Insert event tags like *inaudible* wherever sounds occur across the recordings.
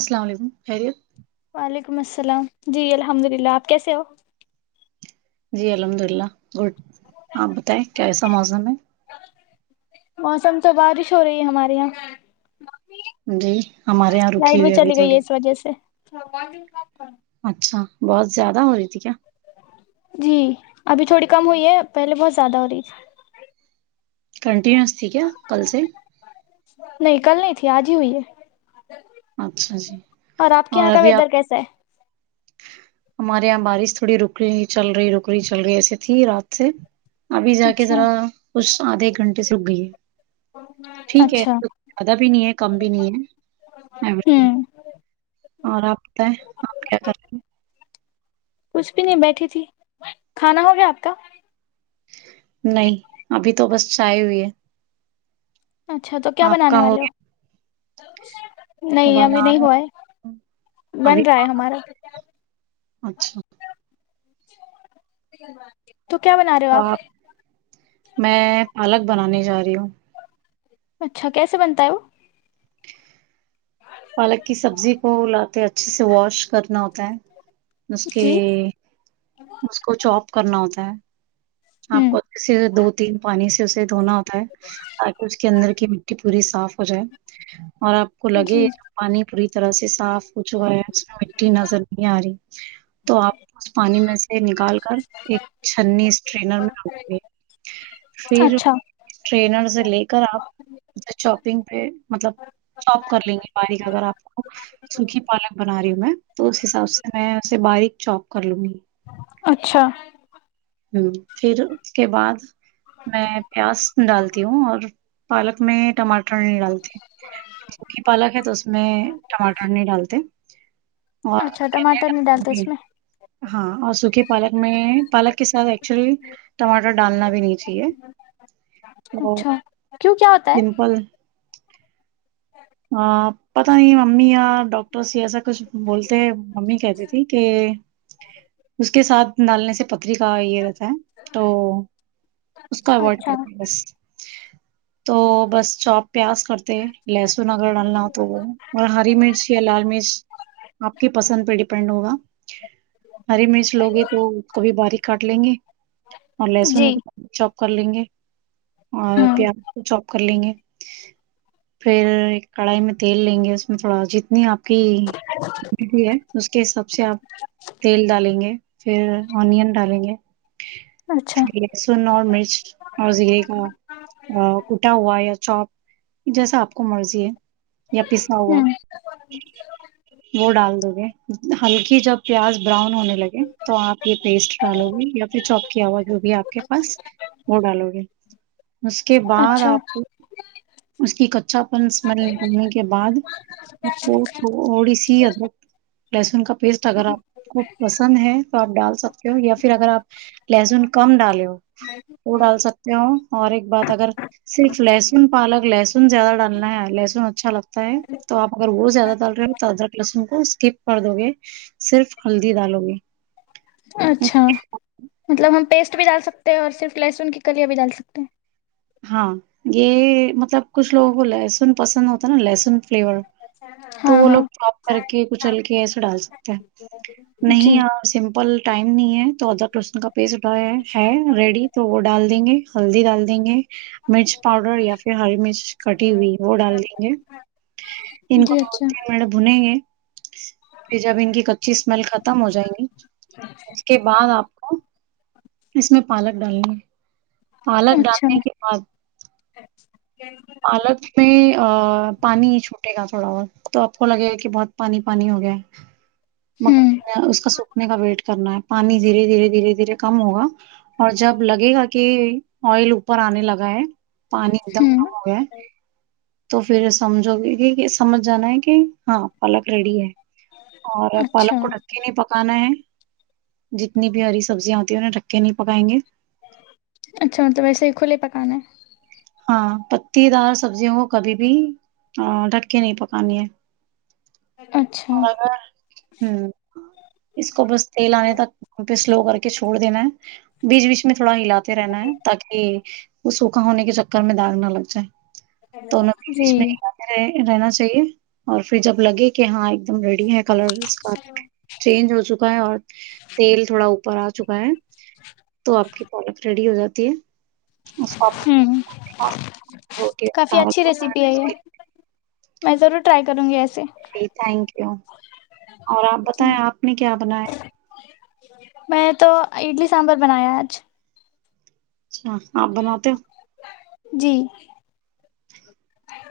السلام علیکم خیریت وعلیکم السلام جی الحمد للہ آپ کیسے ہو جی الحمد اللہ گڈ آپ بتائیں کیسا موسم ہے موسم تو بارش ہو رہی ہے ہمارے یہاں ہے جی ہمارے یہاں رکی لائٹ بھی ہوئی ابھی چلی گئی ہے تھوڑی اس وجہ سے اچھا بہت زیادہ ہو رہی تھی کیا جی ابھی تھوڑی کم ہوئی ہے پہلے بہت زیادہ ہو رہی تھی کنٹینیوس تھی کیا کل سے نہیں کل نہیں تھی آج ہی ہوئی ہے اچھا جی اور آپ کے یہاں کا ابھی ویدر آپ کیسا ہے ہمارے یہاں بارش تھوڑی رک چل رہی رک رہی چل رہی ایسے تھی رات سے ابھی جا کے ذرا اچھا کچھ آدھے ایک گھنٹے سے رک گئی ہے ٹھیک ہے اچھا زیادہ بھی نہیں ہے کم بھی نہیں ہے ہوں اور آپ بتیں آپ کیا کر رہے کچھ بھی نہیں بیٹھی تھی کھانا ہو گیا آپ کا نہیں ابھی تو بس چائے ہوئی ہے اچھا تو کیا آپ بنانے کا والے ہو گیا نہیں ابھی بنا نہیں ہوا رہے ہیں ہے بن ابھی رہا ہے ہمارا اچھا تو کیا بنا رہے ہو آپ میں پالک بنانے جا رہی ہوں اچھا کیسے بنتا ہے وہ پالک کی سبزی کو لاتے اچھے سے واش کرنا ہوتا ہے اس کے جی اس کو چوپ کرنا ہوتا ہے آپ ہوں کو اسے دو تین پانی سے اسے دھونا ہوتا ہے تاکہ اس کے اندر کی مٹی پوری صاف ہو جائے اور آپ کو جی لگے پانی پوری طرح سے صاف ہو چکا ہے اس میں مٹی نظر نہیں آ رہی تو آپ اس پانی میں سے نکال کر ایک چھنی اس ٹرینر میں رک دے پھر اچھا ٹرینر سے لے کر آپ چاپنگ پہ مطلب چوپ کر لیں گے باریک اگر آپ کو سوکھی پالک بنا رہی ہوں میں تو اس حساب سے میں اسے باریک چوپ کر لوں گی اچھا ہ پھر اس کے بعد میں پیاز ڈالتی ہوں اور پالک میں ٹماٹر ٹر نہیں ڈالتے سوکی پالک ہے تو اس میں ٹماٹر نہیں ڈالتے اچھا ٹماٹر نہیں اور ڈالتے اس میں ہاں اور سوکھی پالک میں پالک کے ساتھ ایکچولی ٹماٹر ڈالنا بھی نہیں چاہیے اور اچھا کیوں کیا پیمپل ہے ہ پتا نہیں ممی یا ڈاکٹرس ایسا کچھ بولتے ممی کہتی تھی کہ اس کے ساتھ ڈالنے سے پتری کا یہ رہتا ہے تو اس کو اوائڈ اچھا کرتے ہے بس تو بس چوپ پیاز کرتے لہسن لہسن اگر ڈالنا ہو تو وہ اور ہری مرچ یا لال مرچ آپ کے پسند پہ ڈیپینڈ ہوگا ہری مرچ لوگی تو اس کو بھی باریک کاٹ لیں گے اور لہسن جی کو چوپ کر لیں گے اور ہوں پیاز کو چوپ کر لیں گے پھر کڑائی میں تیل لیں گے اس میں تھوڑا جتنی آپ کی ہے *unintelligible* اس کے حساب سے آپ تیل ڈالیں گے پھر انین ڈالیں گے اچھا پھر لہسن اور مرچ اور زیرے کا کوٹا ہوا یا چوپ جیسا آپ کو مرضی ہے یا پیسہ ہوا ہوں وہ ڈال دو گے ہلکی جب پیاز براؤن ہونے لگے تو آپ یہ پیسٹ ڈالو گے یا پھر چوپ کی ہوا جو بھی ہے آپ کے پاس وہ ڈالو گے اس کے بعد اچھا آپ کو اس کی کچا پن اسمل نکالنے کے بعد آپ کو تھوڑی سی ادراک لہسن کا پیسٹ اگر آپ کو پسند ہے تو آپ ڈال سکتے ہو یا پھر اگر آپ لہسن کم ڈالے ہو وہ ڈال سکتے ہو اور ایک بات اگر صرف لہسن پالک لہس ن زیادہ ڈالنا ہے لہسن اچھا لگتا ہے تو اپ اگر وہ زیادہ ڈال رہے ہو تو ادرک لہسن کو اسکپ کر دو گے صرف ہلدی دالو گے اچھا مطلب ہم پیسٹ بھی ڈال سکتے ہیں اور صرف لہسن کی کلیاں بھی ڈال سکتے ہیں ہاں یہ مطلب کچھ لوگوں کو لہسن پسند آتا نا لہسن فلیور ہیں تو ہاں وہ ہاں لوگ چوپ کر کے کچل کے ایسا ڈال سکتے ہے جی نہیں آ سمپل ٹائم نہیں ہے تو ادراک لہسن کا پیسٹ اٹھایا ہے ریڈی تو وہ ڈال دیں گے ہلدی ڈال دیں گے مرچ پاؤڈر یا پھر ہری مرچ کٹی ہوئی وہ ڈال دیں گے جی اچھا پر بھونئینگے پھر جب ان کی کچی سمیل ختم ہو جائیں گی کے بعد آپ کو اس میں پالک ڈالنی ہے پالک اچھا ڈالنے کے بعد *unintelligible* پالک میں ا پانی چھوٹے گا تھوڑا اور تو آپ کو لگے گا کہ بہت پانی پانی ہو گیا م ہوں اس کا سوکھنے کا ویٹ کرنا ہے پانی دھیرے دھیرے دھیرے دھیرے کم ہوگا اور جب لگے گا کہ آئل اوپر آنے لگا ہے پانی ایک دم ہوں ہوگے تو پھر سمجھو گے کہ سمجھ جانا ہے کہ ہاں پالک ریڈی ہے اور اچھا پالک کو ڈھک کے نہیں پکانا ہے جتنی بھی ہری سبزیاں ہوتی ہیں انیں ڈھک کے نہیں پکائیں گے اچھا مطلب ایسے کھلے پکانا ہے ہاں پتی دار سبزیوں کو کبھی بھی ہاں ڈھک کے نہیں پکانی ہے اچھا اور ہوں اس کو بس تیل آنے تک پہ سلو کر کے چھوڑ دینا ہے بیچ بیچ میں تھوڑا ہلات ے رہنا ہے تاکہ وہ سوکھا ہونے کے چکر میں داغ نہ لگ جائے تو انوں بیچ جی بیچ میں ہلاتے رہ رہنا چاہیے اور پھر جب لگے کہ ہاں ایک دم ریڈی ہے کلر اس کا چینج ہو چکا ہے اور تیل تھوڑا اوپر آ چکا ہے تو آپ کی پالک ریڈی ہو جاتی ہے ہوں کافی اچھی ریسیپی ہے یہ *inaudible* میں ضرور ٹرائی کروں گی ایسے جی تھینک یو اور آپ جی بتائیں آپ نے کیا بنایا میں تو اڈلی سانبر بنایا آج اچھا آپ بناتے ہو جی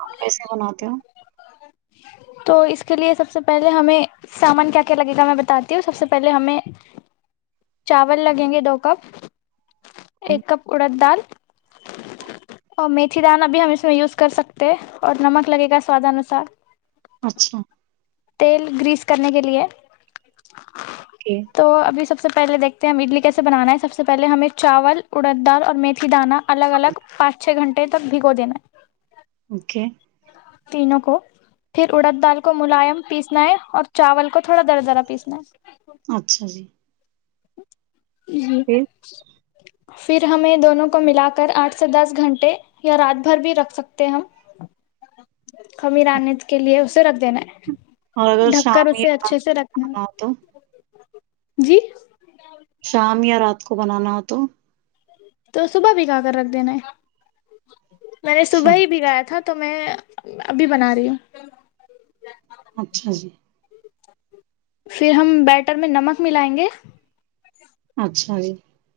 آپ کیسے بناتے ہو ا *inaudible* تو اس کے لیے سب سے پہلے ہمیں سامان کیا کیا لگے گا میں بتاتی ہوں سب سے پہلے ہمیں چاول لگیں گے دو کپ ہم، ایک کپ اڑد دال اور میتھی دانا بھی ہم اس میں یوز کر سکتے اور نمک لگے گا سوادانوسار اچھا تیل گریس کرنے کے لیے اوکے تو ابھی سب سے پہلے دیکھتے ہیں ہم اڈلی کیسے بنانا ہے سب سے پہلے ہمیں چاول اڑد دال اور میتھی دانہ الگ الگ پانچ چھ گھنٹے تک بھگو دینا ہے اوکے تینوں کو پھر اڑد دال کو ملائم پیسنا ہے اور چاول کو تھوڑا در درا پیسنا ہے اچھا جی ہوں پھر پھر ہمیں دونوں کو ملا کر آٹھ سے دس گھنٹے یا رات بھر بھی رکھ سکتے ہم خمیر آنے کے لیے اسے رکھ دینا ہے ڈھک کر اسے اچھے سے رکھنا ہاں ہے تو جی شام یا رات کو بنانا ہو تو تو صبح بھگا کر رکھ دینا ہے میں نے اچھا صبح ہی بھگایا تھا تو میں ابھی بنا رہی ہوں اچھا جی پھر ہم بیٹر میں نمک ملائیں گے اچھا جی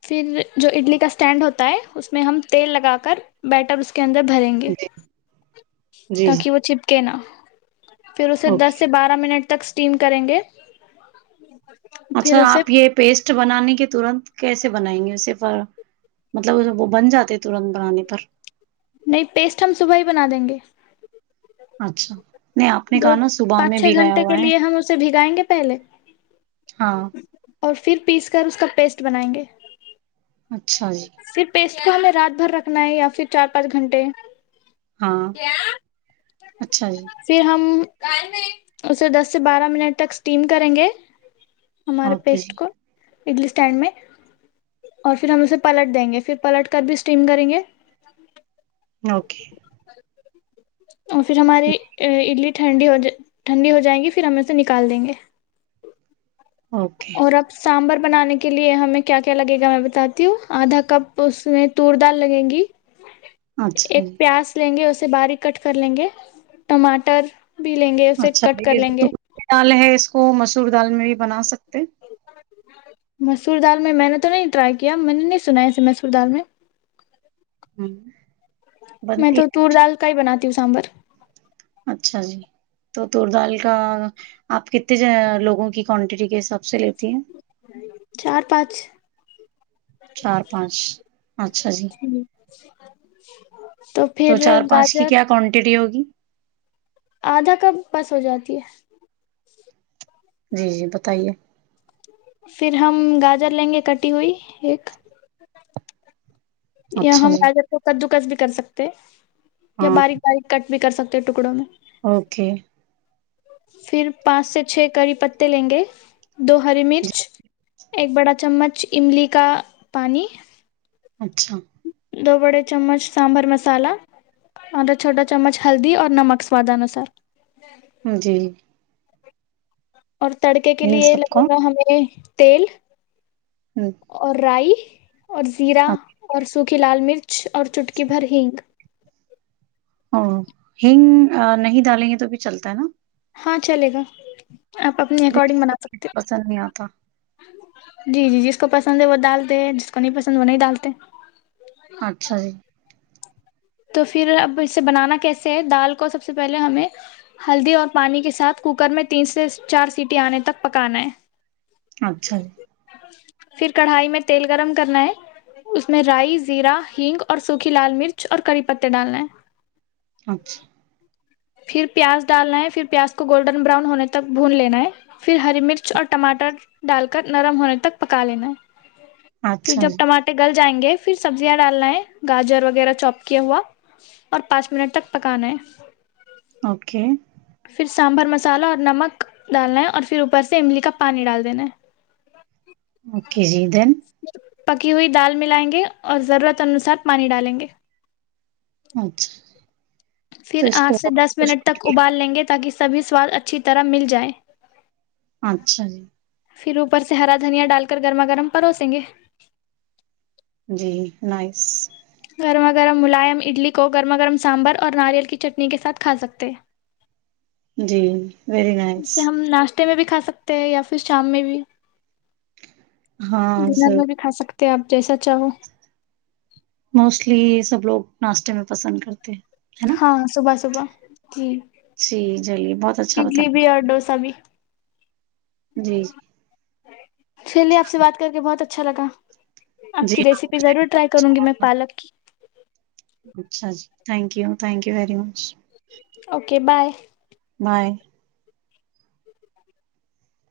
پھر جو اڈلی کا اسٹینڈ ہوتا ہے اس میں ہم تیل لگا کر بیٹر اب اس کے اندر بھریں گے جی جی جی تاکہ وہ چپکے نا پھر اسے دس اوکے سے بارہ منٹ تک اسٹیم کریں گے پھر اچھا اسے آپ یہ پیسٹ بنانے کے ترنت کیسے بنائیں گے اسےف مطلب وہ بن جاتے ہیں ترنت بنانے پر نہیں پیسٹ ہم صبح ہی بنا دیں گے اچھا نہیں آپ نے دو کہا نا صبح پانچ میں چھ بھی گیا گھنٹے کے ہوا ہے لیے ہم اسے بھگائیں گے پہلے ہاں اور پھر پیس کر اس کا پیسٹ بنائیں گے اچھا جی پھر پیسٹ کو ہمیں رات بھر رکھنا ہے یا پھر چار پانچ گھنٹے ہاں اچھا جی پھر ہم اسے دس سے بارہ منٹ تک اسٹیم کریں گے ہمارے اوکے پیسٹ جی کو اڈلی اسٹینڈ میں اور پھر ہم اسے پلٹ دیں گے پھر پلٹ کر بھی اسٹیم کریں گے اوکے اور پھر ہماری اڈلی ٹھنڈی ہو جائے ٹھنڈی ہو جائیں گی پھر ہم اسے نکال دیں گے اوکے اور اب سامبھر بنانے کے لیے ہمیں کیا کیا لگے گا میں بتاتی ہوں آدھا کپ اس میں تور دال لگیں گی اچھا ایک جی پیاز لیں گے اسے باریک کٹ کر لیں گے ٹماٹر بھی لیں گے اسے اچھا کٹ کر یہ لیں جو گے تم دال ہے اس کو مسور دال میں بھی بنا سکتے مسور دال میں میں نے تو نہیں ٹرائی کیا میں نے نہیں سنا ہے اسے مسور دال میں ہوں میں بنتی تو تور دال کا ہی بناتی ہوں سامبر اچھا جی تور دال کا آپ کتنے لوگوں کی کوانٹیٹی کے حساب سے لیتی ہے چار پانچ چار پانچ اچھا جی تو پھر گاجر کانٹیٹی ہوگی آدھا کپ بس ہو جاتی ہے جی جی بتائیے پھر ہم گاجر لیں گے کٹی ہوئی ایک یا اچھا ہم جی گاجر کو کدو گس بھی کر سکتے یا ہاں باریک باریک کٹ بھی کر سکتے ہیں ٹکڑوں میں اوکے پھر پانچ سے چھ کری پتے لیں گے دو ہری مرچ جی ایک بڑا چمچ املی کا پانی اچھا دو بڑے چمچ سامبر مسالا ادھا چھوٹا چمچ ہلدی اور نمک سواد انوسار ھم جی اور تڑکے کے ان لیے سب کو لگے گا ہمیں تیل ہوں اور رائی اور زیرا اور سوکھی لال مرچ اور چٹکی بھر ہینگ او ہنگ نہیں ڈالیں گے تو بھی چلتا ہے نا ہاں چلے گا آپ اپنی کیونکہ اکارڈنگ بنا سکتے پسند نہیں آتا ہو جی جی جس کو پسند ہے وہ ڈالتے ہیں جس کو نہیں پسند وہ نہیں ڈالتے اچھا جی تو پھر اب اسے بنانا کیسے ہے دال کو سب سے پہلے ہمیں ہلدی اور پانی کے ساتھ کوکر میں تین سے چار سیٹی آنے تک پکانا ہے اچھا جی پھر کڑھائی میں تیل گرم کرنا ہے اس میں رائی زیرہ ہینگ اور سوکھی لال مرچ اور کری پتے ڈال لیں اچھا پھر پیاز ڈالنا ہے پھر پیاز کو گولڈن براؤن ہونے تک بھون لینا ہے پھر ہری مرچ اور ٹماٹر ڈال کر نرم ہونے تک پکا لینا ہے پھر اچھا جب جی ٹماٹے گل جائیں گے پھر سبزیاں ڈالنا ہے گاجر وغیرہ چوپ کیا ہوا اور پانچ منٹ تک پکانا ہے اوکے پھر سانبھر مسالہ اور نمک ڈالنا ہے اور پھر اوپر سے املی کا پانی ڈال دینا ہے اوکے جی دین پکی ہوئی دال ملائیں گے اور ضرورت انوسار پانی ڈالیں گے اچھا پھر تو اس آٹھ کو سے دس کچھ منٹ تک ابال لیں گے تاکہ سبھی سواد اچھی طرح مل جائے اچھا جی پھر اوپر سے ہرا دھنیا ڈال کر گرما گرم پروسیں گے جی نائس گرما گرم ملائم اڈلی کو گرما گرم سانبر اور ناریل کی چٹنی کے ساتھ کھا سکتے جی ویری نائس تے میں بھی کھا سکتے ہیں یا پھر شام میں بھی ہاں ڈینر سر میں بھی کھا سکتے کے آپ جیسا چاہو موسٹلی سب لوگ ناشتے میں پسند کرتے ہیں ہے نا ہاں صبح صبح جی جی چلیے بہت اچھا بتا اڈلی بھی اور ڈوسا بھی جی چلیے آپ سے بات کر کے بہت اچھا لگا آپ جی کی ہاں ریسیپی مجھے ضرور بہت ٹرائی کروں گی اچھا میں لگا پالک کی اچھا جی thank you thank you very much okay bye bye